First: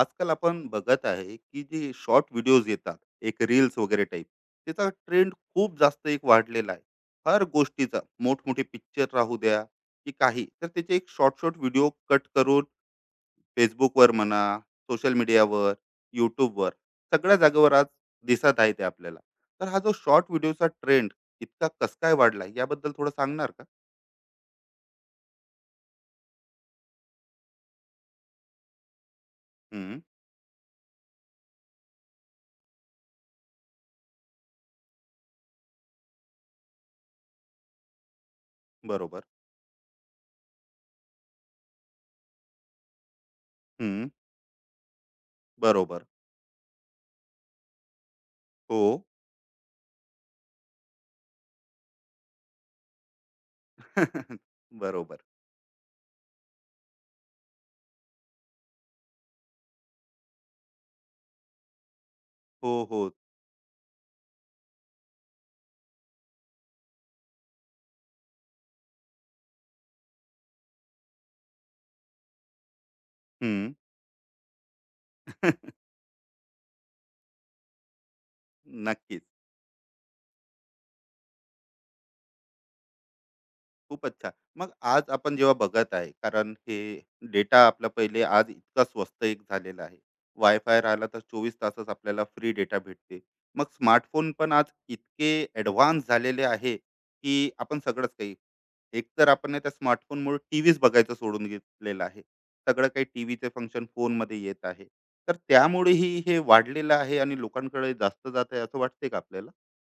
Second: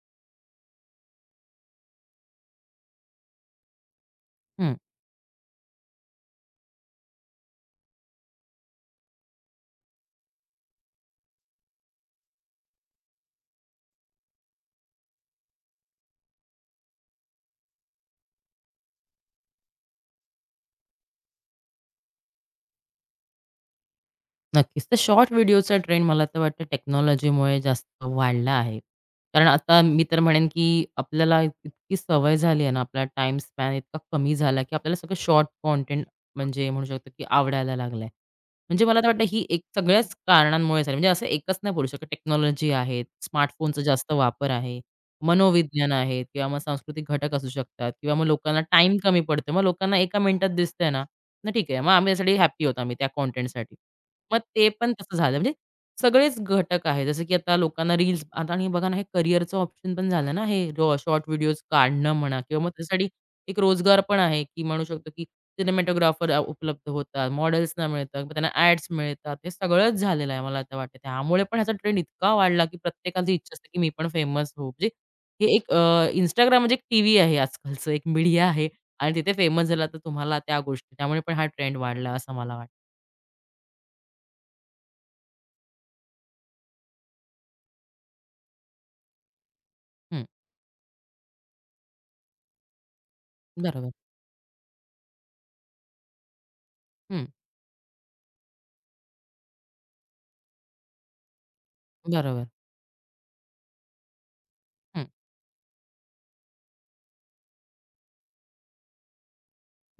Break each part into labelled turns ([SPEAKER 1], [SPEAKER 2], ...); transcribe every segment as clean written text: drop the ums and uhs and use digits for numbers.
[SPEAKER 1] आजकाल आपण बघत आहे की जे शॉर्ट व्हिडिओज येतात, एक रील्स वगैरे टाईप.
[SPEAKER 2] हं,
[SPEAKER 1] त्याचा ट्रेंड खूप जास्त एक वाढलेला आहे. हर गोष्टीचा मोठमोठे पिक्चर राहू द्या, की काही तर त्याचे एक शॉर्ट शॉर्ट व्हिडिओ कट करून फेसबुकवर म्हणा, सोशल मीडियावर, यूट्यूबवर, सगळ्या जागेवर आज दिसत आहे ते आपल्याला. तर हा जो शॉर्ट व्हिडिओचा ट्रेंड इतका कस काय वाढला, याबद्दल थोडं सांगणार का?
[SPEAKER 2] नक्कीच. तर शॉर्ट व्हिडिओचा ट्रेंड मला तर वाटतं टेक्नॉलॉजीमुळे जास्त वाढला आहे. कारण आता
[SPEAKER 1] हम्म,
[SPEAKER 2] मी तर म्हणेन, की आपल्याला इतकी सवय झाली आहे ना, आपला टाईम स्पॅन इतका कमी झाला, की आपल्याला सगळं शॉर्ट कॉन्टेंट म्हणजे म्हणू शकतो, की आवडायला लागलाय. म्हणजे मला तर
[SPEAKER 1] बरोबर.
[SPEAKER 2] वाटतं ही एक सगळ्याच कारणांमुळे झाली. म्हणजे असं एकच नाही बोलू शकत. टेक्नॉलॉजी आहे, स्मार्टफोनचा
[SPEAKER 1] हम्म,
[SPEAKER 2] जास्त वापर आहे, मनोविज्ञान
[SPEAKER 1] बरोबर.
[SPEAKER 2] आहे किंवा मग सांस्कृतिक घटक असू शकतात किंवा मग लोकांना
[SPEAKER 1] हो.
[SPEAKER 2] टाईम कमी पडतो. मग लोकांना एका मिनिटात दिसतंय ना, मग ठीक आहे. मग आम्ही त्यासाठी हॅपी होतो आम्ही त्या कॉन्टेंटसाठी. मग ते पण तसं
[SPEAKER 1] बरोबर.
[SPEAKER 2] झालं. म्हणजे सगळेच घटक आहेत. जसं की आता लोकांना रील्स आता आणि बघा ना, हे करिअरचं ऑप्शन पण झालं ना, हे रॉ शॉर्ट व्हिडिओज काढणं म्हणा किंवा मग
[SPEAKER 1] हो, हो.
[SPEAKER 2] त्यासाठी एक रोजगार पण आहे, की म्हणू शकतो की सिनेमॅटोग्राफर उपलब्ध होतात, मॉडेल्सना मिळतात, मग त्यांना ॲड्स मिळतात. हे सगळंच झालेलं आहे मला तर वाटतं. त्यामुळे पण ह्याचा ट्रेंड इतका वाढला, की प्रत्येकाची इच्छा असते,
[SPEAKER 1] हम्म.
[SPEAKER 2] की मी पण फेमस होऊ. म्हणजे हे एक म्हणजे एक टीव्ही आहे आजकालचं, एक मीडिया आहे आणि
[SPEAKER 1] नक्कीच.
[SPEAKER 2] तिथे फेमस झाला तर तुम्हाला त्या गोष्टी त्यामुळे पण हा ट्रेंड वाढला असं मला वाटतं.
[SPEAKER 1] खूपच छान. मग आज आपण जेव्हा बघत आहे, कारण हे डेटा आपला पहिले आज इतका स्वस्त एक झालेला आहे.
[SPEAKER 2] हं,
[SPEAKER 1] वायफाय राहिला तर 24 तासच आपल्याला फ्री डेटा भेटते. मग
[SPEAKER 2] बरोबर.
[SPEAKER 1] स्मार्टफोन पण आज इतके ॲडव्हान्स झालेले आहे,
[SPEAKER 2] हं.
[SPEAKER 1] की आपण सगळंच काही. एकतर आपण आहे त्या स्मार्टफोनमुळे टीव्हीच बघायचं सोडून घेतलेलं आहे.
[SPEAKER 2] बरोबर.
[SPEAKER 1] सगळं काही टीव्हीचे फंक्शन फोनमध्ये येत आहे.
[SPEAKER 2] हं.
[SPEAKER 1] तर त्यामुळेही हे वाढलेलं आहे आणि लोकांकडे जास्त जात आहे असं वाटतंय का आपल्याला?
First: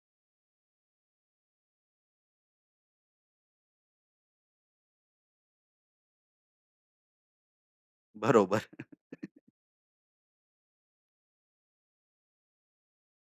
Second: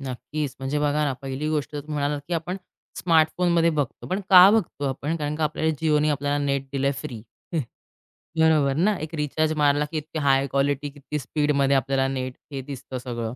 [SPEAKER 2] नक्कीच. म्हणजे बघा ना, पहिली गोष्ट तर तुम्ही म्हणालात, की आपण स्मार्टफोनमध्ये बघतो. पण का बघतो आपण? कारण का आपल्याला Jioने आपल्याला नेट दिलंय फ्री.
[SPEAKER 1] बरोबर.
[SPEAKER 2] बरोबर ना? एक रिचार्ज मारला, की इतकी हाय क्वालिटी, किती स्पीडमध्ये आपल्याला नेट हे दिसतं सगळं.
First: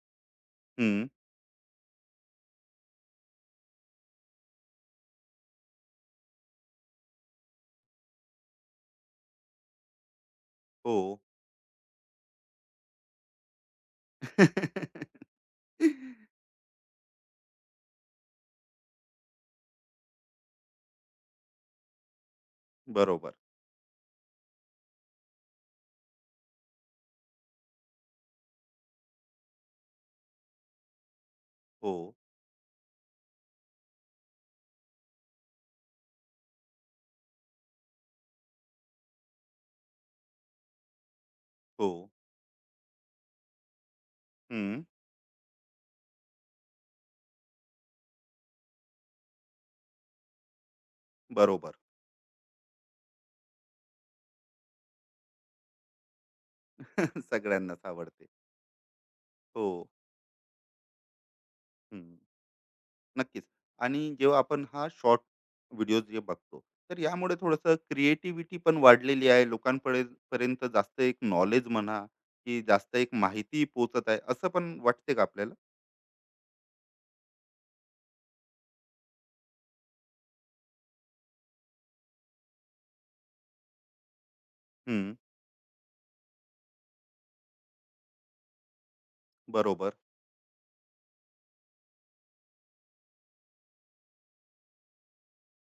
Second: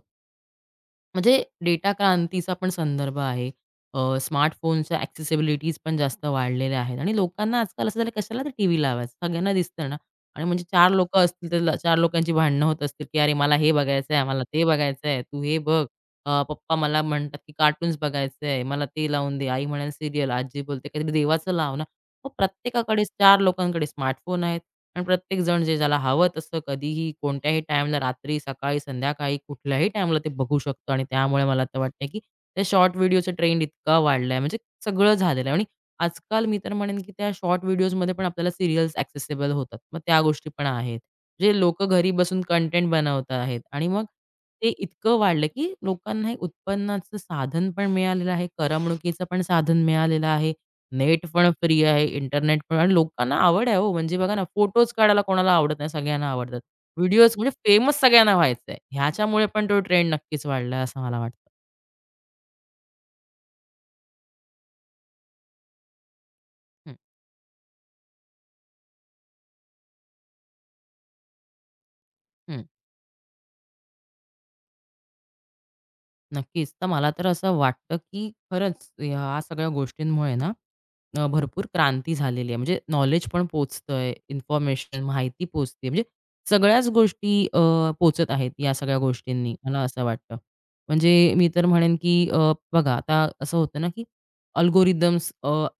[SPEAKER 1] हं.
[SPEAKER 2] म्हणजे डेटा क्रांतीचा पण संदर्भ आहे. स्मार्टफोनच्या ॲक्सेसिबिलिटीज पण जास्त वाढलेल्या आहेत आणि लोकांना आजकाल असं झालं कशाला ते टीव्ही लावायचं? सगळ्यांना दिसतं ना आणि म्हणजे चार
[SPEAKER 1] हो.
[SPEAKER 2] लोकं असतील तर 4 लोकांची भांडणं होत असतील, की "अरे मला हे बघायचं आहे, मला ते बघायचं आहे, तू हे बघ." पप्पा मला म्हणतात, की "कार्टून्स बघायचं आहे, मला ते लावून दे." आई म्हणाली, "सीरियल." आजी बोलते, "काहीतरी देवाचं लाव ना." मग प्रत्येकाकडे
[SPEAKER 1] बरोबर.
[SPEAKER 2] 4 लोकांकडे स्मार्टफोन आहेत. आणि प्रत्येकजण जे ज्याला हवं तसं कधीही, कोणत्याही टाईमला, रात्री, सकाळी, संध्याकाळी, कुठल्याही टाईमला ते बघू शकतो आणि त्यामुळे मला तर वाटतंय,
[SPEAKER 1] हो,
[SPEAKER 2] की त्या शॉर्ट व्हिडिओचा ट्रेंड इतका वाढलाय, म्हणजे सगळं झालेलं आहे आणि आजकाल मी तर म्हणेन, की त्या शॉर्ट व्हिडिओजमध्ये पण आपल्याला सीरियल्स ॲक्सेसिबल होतात. मग त्या गोष्टी पण आहेत. जे लोकं
[SPEAKER 1] हो.
[SPEAKER 2] घरी बसून कंटेंट बनवत आहेत आणि मग ते
[SPEAKER 1] हं.
[SPEAKER 2] इतकं वाढलं, की लोकांना हे उत्पन्नाचं साधन पण मिळालेलं आहे, करमणुकीचं पण साधन मिळालेलं आहे नेट पण
[SPEAKER 1] बरोबर.
[SPEAKER 2] फ्री आहे, इंटरनेट पण आणि लोकांना आवड आहे हो, म्हणजे बघा ना, फोटोज काढायला कोणाला आवडत नाही, सगळ्यांना आवडतात. व्हिडिओज म्हणजे
[SPEAKER 1] सगळ्यांनाच
[SPEAKER 2] फेमस
[SPEAKER 1] आवडते.
[SPEAKER 2] सगळ्यांना व्हायचंय. ह्याच्यामुळे
[SPEAKER 1] हो.
[SPEAKER 2] पण तो ट्रेंड नक्कीच वाढलाय असं मला वाटतं.
[SPEAKER 1] हं. नक्कीच. आणि जेव्हा आपण हा शॉर्ट व्हिडिओज जे बघतो,
[SPEAKER 2] हं,
[SPEAKER 1] तर यामुळे थोडंसं क्रिएटिव्हिटी पण वाढलेली आहे. लोकांपडे पर्यंत जास्त एक नॉलेज म्हणा, की
[SPEAKER 2] हं.
[SPEAKER 1] जास्त एक माहिती पोहोचत आहे, असं पण वाटते का आपल्याला?
[SPEAKER 2] नक्कीच. तर मला तर असं वाटतं, की खरंच ह्या सगळ्या गोष्टींमुळे ना भरपूर क्रांती झालेली आहे. म्हणजे नॉलेज पण पोहोचतंय, इन्फॉर्मेशन,
[SPEAKER 1] हं.
[SPEAKER 2] माहिती पोहोचते. म्हणजे सगळ्याच गोष्टी पोहोचत आहेत या सगळ्या गोष्टींनी, मला
[SPEAKER 1] बरोबर.
[SPEAKER 2] असं वाटतं. म्हणजे मी तर म्हणेन, की बघा आता असं होतं ना, की अल्गोरिदम्स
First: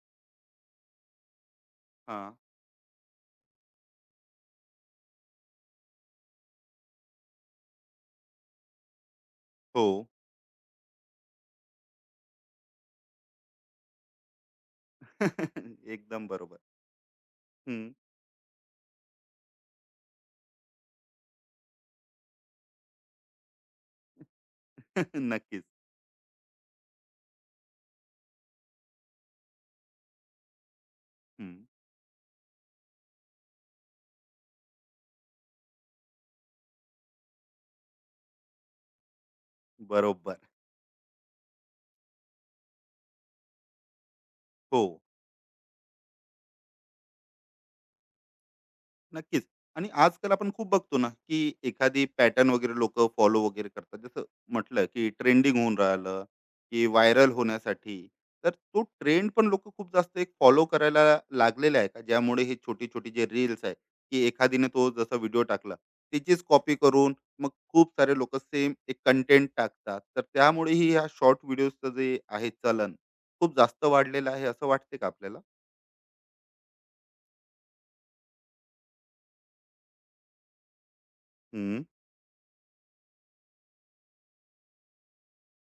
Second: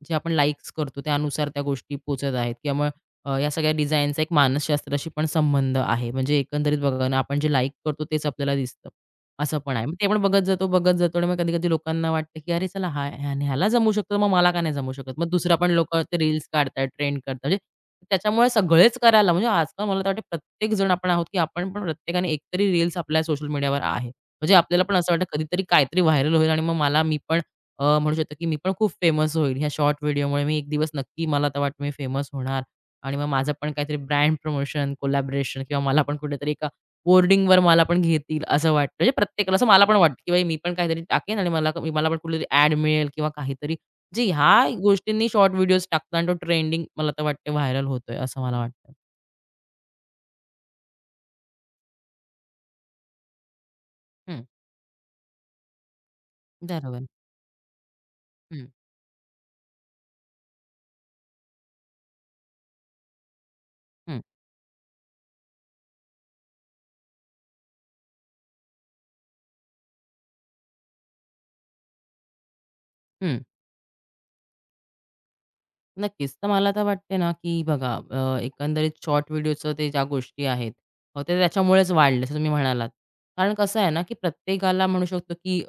[SPEAKER 2] जे आपण लाइक्स करतो त्यानुसार त्या गोष्टी पोहोचत
[SPEAKER 1] हां.
[SPEAKER 2] आहेत किंवा मग या सगळ्या डिझाईनचा एक मानसशास्त्राशी पण संबंध आहे. म्हणजे एकंदरीत बघा ना, आपण जे लाइक करतो तेच आपल्याला दिसतं. असं पण आहे.
[SPEAKER 1] हो.
[SPEAKER 2] मग ते पण बघत जातो, बघत जातो आणि मग कधी-कधी लोकांना वाटतं, की "अरे चला हा ह्या ह्याला जमू शकतो, मग मला का नाही जमू शकत?" मग दुसरा पण लोकं ते
[SPEAKER 1] एकदम
[SPEAKER 2] रील्स
[SPEAKER 1] बरोबर.
[SPEAKER 2] काढतायत, ट्रेंड करतात. म्हणजे
[SPEAKER 1] हं.
[SPEAKER 2] त्याच्यामुळे सगळेच करायला म्हणजे आजकाल मला तर वाटतं प्रत्येक जण आपण आहोत, की आपण पण प्रत्येकाने एकतरी रील्स आपल्या सोशल मीडियावर आहे. म्हणजे आपल्याला पण असं वाटतं कधीतरी
[SPEAKER 1] नक्कीच.
[SPEAKER 2] काहीतरी व्हायरल होईल आणि मग मी पण म्हणू शकतो, की मी पण खूप फेमस होईल. ह्या शॉर्ट व्हिडिओमुळे मी एक दिवस नक्की मला
[SPEAKER 1] हं.
[SPEAKER 2] तर वाटतं मी फेमस होणार आणि मग माझं पण काहीतरी ब्रँड प्रमोशन, कोलॅबोरेशन किंवा मला पण कुठेतरी बोर्डिंगवर मला पण घेतील असं वाटतं. म्हणजे प्रत्येकाला असं मला पण वाटतं, की
[SPEAKER 1] बरोबर.
[SPEAKER 2] बाई मी पण काहीतरी टाकेन आणि मला मला पण कुठेतरी ॲड मिळेल किंवा काहीतरी म्हणजे ह्या
[SPEAKER 1] हो.
[SPEAKER 2] गोष्टींनी शॉर्ट व्हिडिओज टाकतात आणि तो ट्रेंडिंग मला तर वाटते व्हायरल होतोय असं मला वाटतं.
[SPEAKER 1] नक्कीच. आणि आजकाल आपण खूप बघतो ना, की एखादी पॅटर्न वगैरे लोकं फॉलो वगैरे करतात. जसं
[SPEAKER 2] हं.
[SPEAKER 1] म्हटलं, की ट्रेंडिंग होऊन राहिलं, की
[SPEAKER 2] बरोबर.
[SPEAKER 1] व्हायरल होण्यासाठी. तर
[SPEAKER 2] हं,
[SPEAKER 1] तो ट्रेंड पण लोकं खूप जास्त एक फॉलो करायला लागलेला आहे का? ज्यामुळे हे छोटी-छोटी जे रील्स आहे,
[SPEAKER 2] हं,
[SPEAKER 1] की एखादीने तो जसा व्हिडिओ टाकला, त्याचीच कॉपी करून मग खूप सारे लोकं सेम एक कंटेंट टाकतात. तर त्यामुळेही ह्या शॉर्ट व्हिडिओजचं जे आहे चलन,
[SPEAKER 2] हं.
[SPEAKER 1] खूप जास्त वाढलेलं आहे असं वाटते का आपल्याला?
[SPEAKER 2] नक्कीच. तर मला तर वाटते ना, की बघा एकंदरीत शॉर्ट व्हिडिओचं ते ज्या गोष्टी आहेत, ते
[SPEAKER 1] हं.
[SPEAKER 2] त्याच्यामुळेच वाढले असं तुम्ही म्हणालात. कारण कसं आहे ना, की प्रत्येकाला म्हणू शकतो, की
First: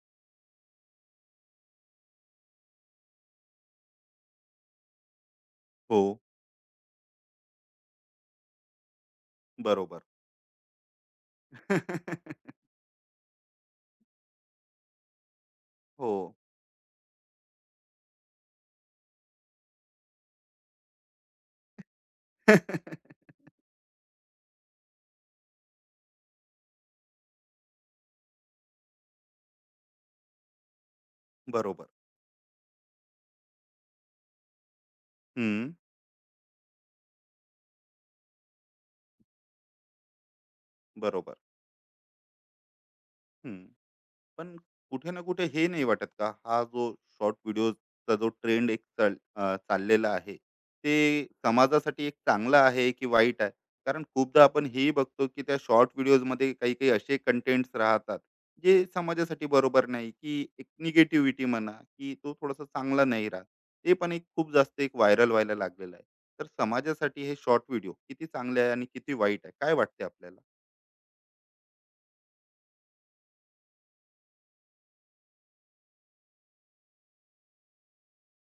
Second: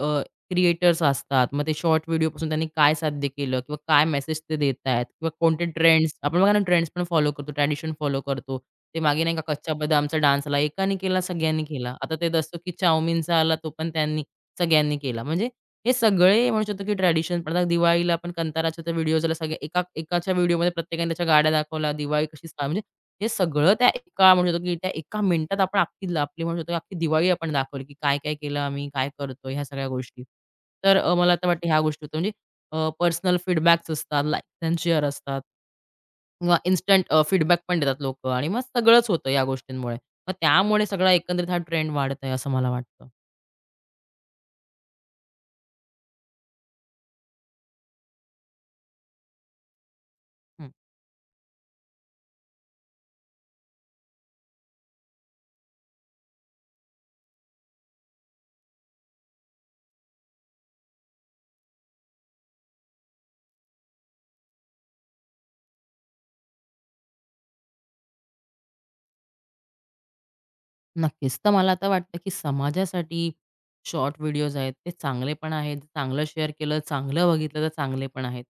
[SPEAKER 2] क्रिएटर्स असतात. मग ते शॉर्ट व्हिडिओपासून त्यांनी काय साध्य केलं किंवा काय मेसेज ते देत आहेत किंवा कोणते
[SPEAKER 1] हो.
[SPEAKER 2] ट्रेंड्स आपण बघा ना, ट्रेंड्स पण फॉलो करतो, ट्रॅडिशन फॉलो करतो. ते मागे नाही का कच्चा
[SPEAKER 1] बरोबर.
[SPEAKER 2] बदामचा डान्स एकाने केला, सगळ्यांनी केला. आता ते दसो की चाउमिनचा आला, तो पण त्यांनी सगळ्यांनी केला. म्हणजे हे
[SPEAKER 1] हो.
[SPEAKER 2] सगळे म्हणू शकतो की ट्रेडिशन पण आता दिवाळीला आपण कंटाराच्या त्या व्हिडिओज आल्या सगळ्या एका एकाच्या व्हिडिओमध्ये प्रत्येकाने त्याच्या गाड्या दाखवल्या, दिवाळी कशी म्हणजे हे सगळं त्या एका म्हणू शकतो की त्या एका मिनिटात आपण अख्खी आपली म्हणू शकतो की अख्खी दिवाळी आपण दाखवली, की काय-काय केलं आम्ही, काय करतोय ह्या सगळ्या गोष्टी. तर मला तर वाटतं ह्या
[SPEAKER 1] बरोबर.
[SPEAKER 2] गोष्टी होत्या म्हणजे पर्सनल फीडबॅक्स असतात, लाइक्स एंड शेअर असतात
[SPEAKER 1] हं,
[SPEAKER 2] किंवा इन्स्टंट फीडबॅक पण देतात लोकं आणि मग सगळंच होतं या गोष्टींमुळे. मग त्यामुळे सगळा
[SPEAKER 1] बरोबर.
[SPEAKER 2] एकंदरीत हा ट्रेंड वाढत आहे असं मला वाटतं.
[SPEAKER 1] हं. पण कुठे ना कुठे हे नाही वाटत का, हा जो शॉर्ट व्हिडिओजचा जो ट्रेंड एक चाललेला आहे, ते समाजासाठी एक चांगला आहे की वाईट आहे? कारण खूपदा आपण हेही बघतो की त्या शॉर्ट व्हिडिओजमध्ये काही-काही असे कंटेंट्स राहतात, जे समाजासाठी बरोबर नाही की एक निगेटिव्हिटी म्हणा की तो थोडासा चांगला नाही राहत. ते पण एक खूप जास्त एक व्हायरल व्हायला लागलेलं आहे. तर समाजासाठी हे शॉर्ट व्हिडिओ किती चांगले आहे आणि किती वाईट आहे? काय वाटते आपल्याला?
[SPEAKER 2] नक्कीच. तर मला आता वाटतं, की समाजासाठी शॉर्ट व्हिडिओज आहेत, ते चांगले पण आहेत. चांगलं शेअर केलं, चांगलं बघितलं तर चांगले पण आहेत.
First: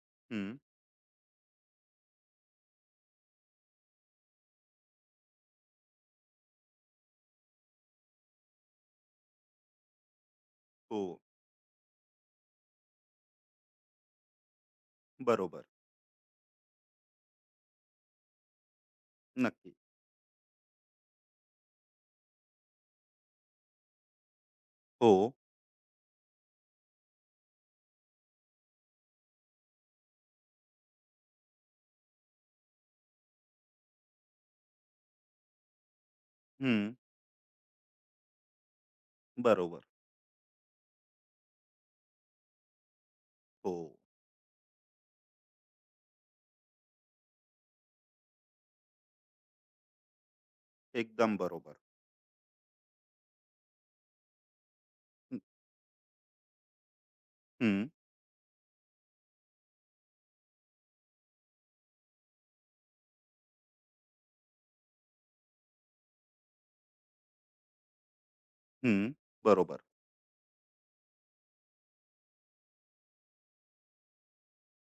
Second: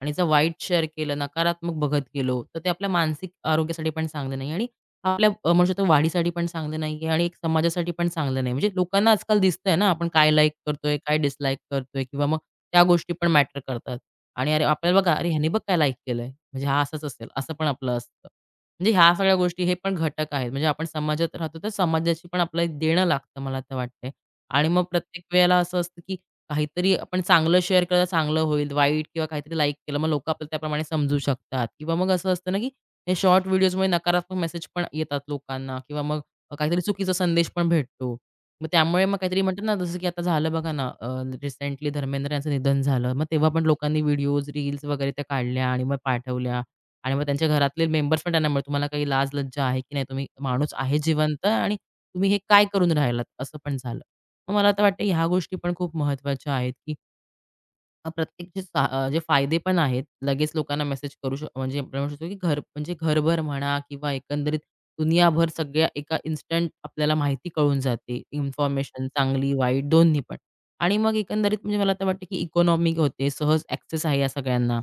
[SPEAKER 2] आणि जर
[SPEAKER 1] हं,
[SPEAKER 2] वाईट शेअर केलं, नकारात्मक बघत गेलो, तर ते आपल्या मानसिक आरोग्यासाठी पण चांगले नाही आणि आपल्या म्हणू शकतो वाढीसाठी पण चांगले नाही आणि एक समाजासाठी पण चांगलं नाही. म्हणजे लोकांना आजकाल दिसतंय ना, आपण काय लाईक करतोय,
[SPEAKER 1] हो.
[SPEAKER 2] काय डिसलाईक करतोय किंवा मग त्या गोष्टी पण मॅटर करतात. आणि अरे, आपल्याला बघा, "अरे, ह्याने बघ
[SPEAKER 1] बरोबर.
[SPEAKER 2] काय लाईक केलंय, म्हणजे हा असाच असेल," असं पण आपलं असतं. म्हणजे ह्या सगळ्या गोष्टी हे
[SPEAKER 1] नक्की.
[SPEAKER 2] पण घटक आहेत. म्हणजे आपण समाजात राहतो तर समाजाशी पण आपलं एक देणं लागतं मला तर वाटतंय. आणि मग
[SPEAKER 1] हो.
[SPEAKER 2] प्रत्येक वेळेला असं असतं, की काहीतरी आपण चांगलं शेअर केलं तर चांगलं होईल, वाईट किंवा काहीतरी लाईक केलं मग लोकं आपल्याला त्याप्रमाणे समजू शकतात किंवा मग असं असतं ना, की हे शॉर्ट व्हिडिओजमुळे नकारात्मक मेसेज पण येतात लोकांना किंवा मग काहीतरी
[SPEAKER 1] हं.
[SPEAKER 2] चुकीचा संदेश पण भेटतो. मग त्यामुळे मग काहीतरी म्हणतात ना,
[SPEAKER 1] बरोबर.
[SPEAKER 2] जसं की आता झालं बघा ना, रिसेंटली धर्मेंद्र यांचं निधन झालं. मग तेव्हा पण
[SPEAKER 1] हो.
[SPEAKER 2] लोकांनी व्हिडिओज, रील्स वगैरे त्या काढल्या आणि मग पाठवल्या. आणि मग त्यांच्या घरातले मेंबर्स पण त्यांना म्हणले, "तुम्हाला काही लाज लज्जा आहे की नाही? तुम्ही माणूस आहे
[SPEAKER 1] एकदम
[SPEAKER 2] जिवंत आणि
[SPEAKER 1] बरोबर.
[SPEAKER 2] तुम्ही हे काय करून राहिलात?" असं पण झालं. मग मला तर वाटतं ह्या
[SPEAKER 1] हं,
[SPEAKER 2] गोष्टी पण खूप महत्त्वाच्या आहेत, की
[SPEAKER 1] हं,
[SPEAKER 2] प्रत्येक जे फायदे पण आहेत. लगेच लोकांना मेसेज करू शक म्हणजे आपण म्हणू शकतो, की घर म्हणजे घरभर म्हणा किंवा एकंदरीत दुनियाभर सगळ्या एका इन्स्टंट आपल्याला माहिती कळून जाते.
[SPEAKER 1] हं.
[SPEAKER 2] इन्फॉर्मेशन चांगली,
[SPEAKER 1] बरोबर.
[SPEAKER 2] वाईट दोन्ही पण. आणि मग एकंदरीत म्हणजे मला तर वाटतं, की इकॉनॉमी होते, सहज ॲक्सेस आहे या सगळ्यांना.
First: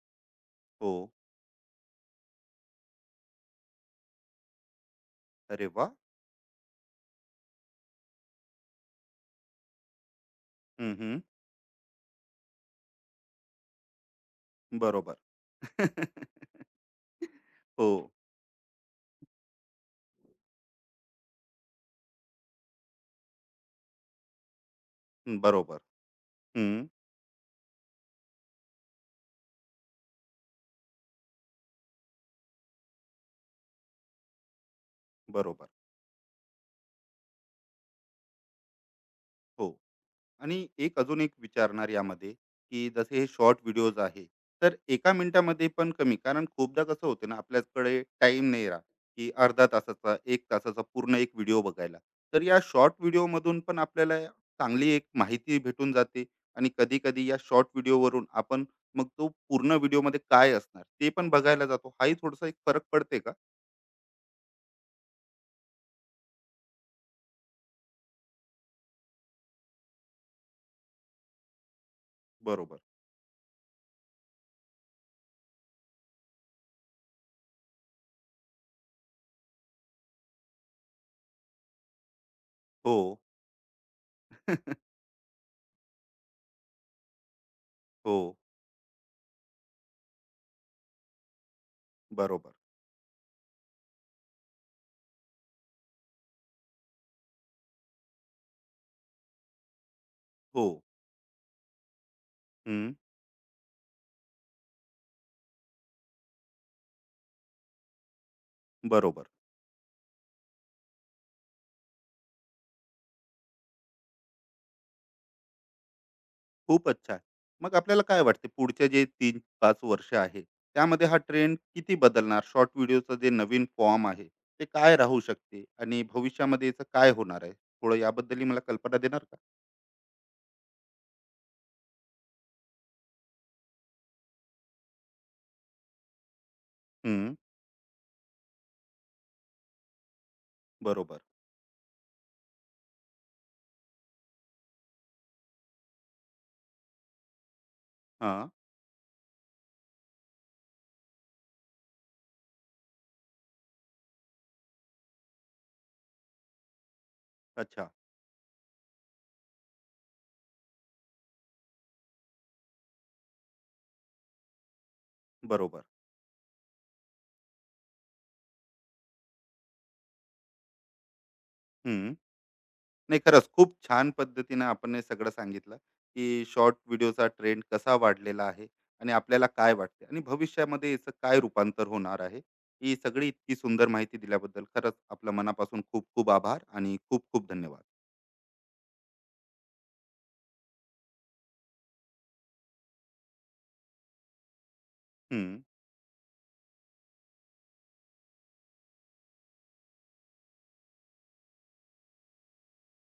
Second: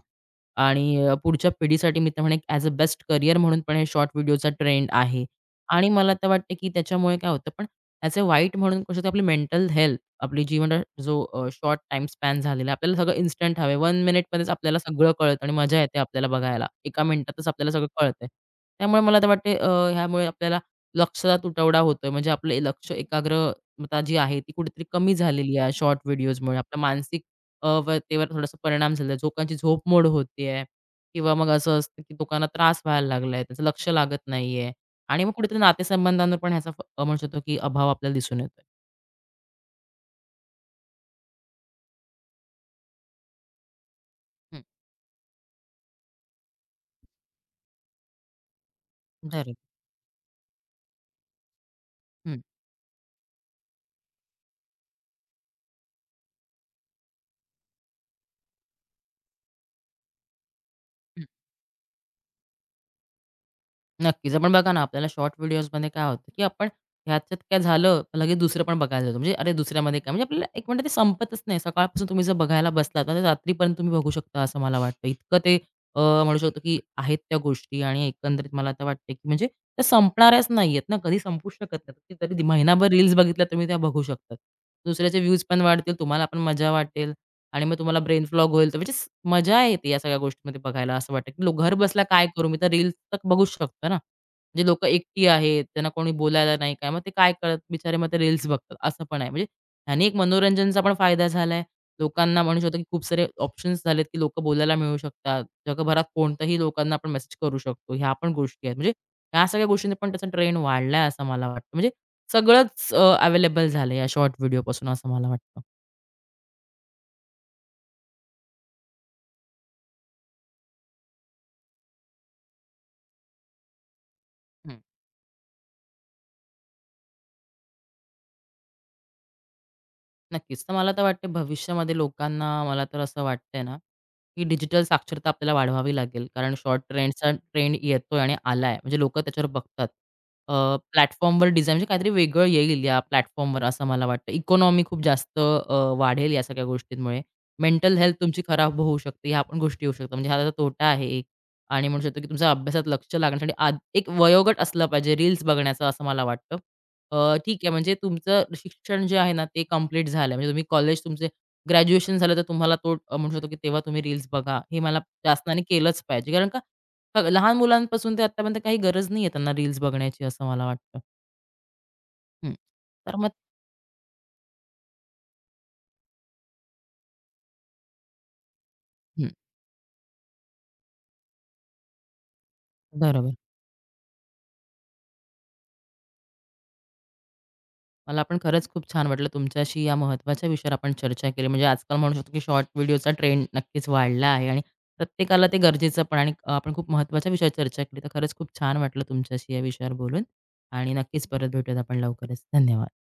[SPEAKER 2] आणि
[SPEAKER 1] हो.
[SPEAKER 2] पुढच्या पिढीसाठी मी तर म्हणेन ॲज अ बेस्ट करियर म्हणून पण हे शॉर्ट व्हिडिओचा ट्रेंड आहे.
[SPEAKER 1] अरे
[SPEAKER 2] आणि
[SPEAKER 1] वाह!
[SPEAKER 2] मला तर वाटतं, की त्याच्यामुळे काय होतं पण त्याचे वाईट म्हणून करू आपली मेंटल हेल्थ आपली जीवनात
[SPEAKER 1] हं, हं.
[SPEAKER 2] जो शॉर्ट टाईम स्पॅन झालेला आहे. आपल्याला सगळं इन्स्टंट हवं आहे. मिनिटमध्येच आपल्याला सगळं
[SPEAKER 1] बरोबर.
[SPEAKER 2] कळतं आणि मजा येते आपल्याला बघायला. एका मिनिटातच आपल्याला सगळं
[SPEAKER 1] हो.
[SPEAKER 2] कळतंय. त्यामुळे मला तर वाटते ह्यामुळे आपल्याला लक्षाचा तुटवडा होतोय. म्हणजे आपलं लक्ष एकाग्रता जी आहे ती कुठेतरी कमी झालेली आहे
[SPEAKER 1] बरोबर.
[SPEAKER 2] शॉर्ट व्हिडिओजमुळे. आपल्या
[SPEAKER 1] हं.
[SPEAKER 2] मानसिक व्यतेवर थोडासा परिणाम झालेला आहे. लोकांची झोप मोड होतीये किंवा मग असं असतं की लोकांना त्रास व्हायला लागलाय. त्याचं लक्ष लागत नाहीये आणि मग कुठेतरी
[SPEAKER 1] बरोबर.
[SPEAKER 2] नातेसंबंधांवर पण ह्याचा म्हणू शकतो की अभाव आपल्याला दिसून येतोय.
[SPEAKER 1] हो. आणि एक अजून एक विचारणार यामध्ये की जसे हे शॉर्ट व्हिडिओज आहे,
[SPEAKER 2] हं.
[SPEAKER 1] तर एका मिनिटामध्ये पण कमी, कारण खूपदा कसं होतं ना, आपल्याकडे टाइम नाही राहत की
[SPEAKER 2] बरोबर.
[SPEAKER 1] अर्धा तासाचा एक तासाचा पूर्ण एक व्हिडिओ बघायला.
[SPEAKER 2] हं.
[SPEAKER 1] तर या शॉर्ट व्हिडिओमधून पण आपल्याला चांगली एक माहिती भेटून जाते आणि कधी कधी या शॉर्ट व्हिडिओवरून आपण मग तो पूर्ण व्हिडिओमध्ये काय असणार ते
[SPEAKER 2] हं,
[SPEAKER 1] पण बघायला जातो. हाही थोडासा एक फरक पडते का?
[SPEAKER 2] नक्कीच. पण बघा ना, आपल्याला शॉर्ट व्हिडिओजमध्ये काय होतं, की आपण ह्याच्यात काय झालं, लगेच दुसरं पण बघायला जातो. म्हणजे अरे, दुसऱ्यामध्ये काय, म्हणजे आपल्याला एक म्हणतात ते संपतच नाही. सकाळपासून तुम्ही जर बघायला
[SPEAKER 1] बरोबर.
[SPEAKER 2] बसलात तर रात्रीपर्यंत तुम्ही बघू शकता, असं मला वाटतं. इतकं ते म्हणू शकतो, की आहेत त्या गोष्टी आणि एकंदरीत मला तर वाटते, की म्हणजे त्या संपणाऱ्याच नाहीयेत ना, कधी संपूच शकत नाही. तरी महिनाभर
[SPEAKER 1] हो.
[SPEAKER 2] रील्स बघितल्या, तुम्ही त्या बघू शकता. दुसऱ्याचे व्ह्यूज पण वाढतील, तुम्हाला पण मजा वाटेल आणि मग तुम्हाला
[SPEAKER 1] हो.
[SPEAKER 2] ब्रेन फ्लॉग होईल, तर म्हणजे मजा येते या सगळ्या गोष्टींमध्ये बघायला असं वाटतं, की लोक घर बसला काय करू?
[SPEAKER 1] बरोबर.
[SPEAKER 2] मी तर रील्स तर बघूच शकतो ना. म्हणजे लोकं एकटी आहेत, त्यांना कोणी बोलायला नाही काय, मग ते काय करत बिचारे मग ते रील्स बघतात असं पण आहे. म्हणजे ह्याने एक
[SPEAKER 1] हो.
[SPEAKER 2] मनोरंजनचा पण फायदा झालाय. लोकांना म्हणू शकतो, की
[SPEAKER 1] हम्म,
[SPEAKER 2] खूप सारे ऑप्शन्स झालेत, की लोकं बोलायला मिळू शकतात. जगभरात कोणत्याही लोकांना आपण मेसेज करू शकतो. ह्या पण गोष्टी आहेत. म्हणजे
[SPEAKER 1] बरोबर.
[SPEAKER 2] ह्या सगळ्या गोष्टींनी पण त्याचा ट्रेंड वाढलाय असं मला वाटतं. म्हणजे सगळंच अवेलेबल झालंय या शॉर्ट व्हिडिओपासून असं मला वाटतं.
[SPEAKER 1] खूपच छान. मग आपल्याला काय वाटते पुढचे जे 3-5 वर्ष आहे, त्यामध्ये हा ट्रेंड किती बदलणार? शॉर्ट व्हिडिओचं जे नवीन फॉर्म आहे, ते काय राहू शकते आणि भविष्यामध्ये याचं काय होणार आहे? थोडं याबद्दलही मला कल्पना देणार का?
[SPEAKER 2] नक्कीच. तर मला तर वाटते भविष्यामध्ये लोकांना मला तर असं वाटतंय ना, की डिजिटल साक्षरता आपल्याला वाढवावी लागेल. कारण शॉर्ट ट्रेंड्सचा
[SPEAKER 1] हं,
[SPEAKER 2] ट्रेंड येतोय आणि आलाय. म्हणजे लोकं त्याच्यावर बघतात.
[SPEAKER 1] बरोबर.
[SPEAKER 2] प्लॅटफॉर्मवर डिझाईन म्हणजे काहीतरी वेगळं येईल या प्लॅटफॉर्मवर असं मला वाटतं. इकॉनॉमी खूप जास्त वाढेल या सगळ्या गोष्टींमुळे. मेंटल हेल्थ तुमची
[SPEAKER 1] हां,
[SPEAKER 2] खराब होऊ शकते. ह्या पण गोष्टी येऊ शकतात. म्हणजे हा त्याचा तोटा आहे एक आणि म्हणू शकतो, की तुमच्या अभ्यासात लक्ष लागण्यासाठी एक वयोगट असलं पाहिजे रील्स बघण्याचं असं मला वाटतं. ठीक आहे
[SPEAKER 1] अच्छा.
[SPEAKER 2] म्हणजे तुमचं शिक्षण जे आहे ना, ते कंप्लीट झालं. म्हणजे तुम्ही कॉलेज तुमचे ग्रॅज्युएशन झालं, तर तुम्हाला तो म्हणू शकतो, की तेव्हा तुम्ही रील्स बघा. हे मला शासनाने
[SPEAKER 1] बरोबर.
[SPEAKER 2] केलंच पाहिजे. कारण का लहान मुलांपासून ते आत्तापर्यंत काही गरज नाहीये त्यांना रील्स बघण्याची असं मला वाटतं. हं. तर
[SPEAKER 1] नाही,
[SPEAKER 2] मग
[SPEAKER 1] खरंच खूप छान पद्धतीने आपण हे सगळं सांगितलं की शॉर्ट व्हिडिओचा ट्रेंड कसा वाढलेला आहे आणि
[SPEAKER 2] हं,
[SPEAKER 1] आपल्याला काय वाटते आणि भविष्यामध्ये याचं काय रूपांतर होणार आहे. ही सगळी
[SPEAKER 2] बरोबर.
[SPEAKER 1] इतकी सुंदर माहिती दिल्याबद्दल खरंच आपल्या मनापासून खूप खूप आभार आणि खूप खूप धन्यवाद.
[SPEAKER 2] मला पण खरंच खूप छान वाटलं तुमच्याशी या महत्त्वाच्या विषयावर आपण चर्चा केली. म्हणजे आजकाल म्हणू शकतो की शॉर्ट व्हिडिओचा ट्रेंड नक्कीच वाढला आहे आणि प्रत्येकाला ते
[SPEAKER 1] हम्म.
[SPEAKER 2] गरजेचं पण आणि आपण खूप महत्त्वाच्या विषयावर चर्चा केली. तर खरंच खूप छान वाटलं तुमच्याशी या विषयावर बोलून आणि नक्कीच परत भेटूयात आपण लवकरच. धन्यवाद.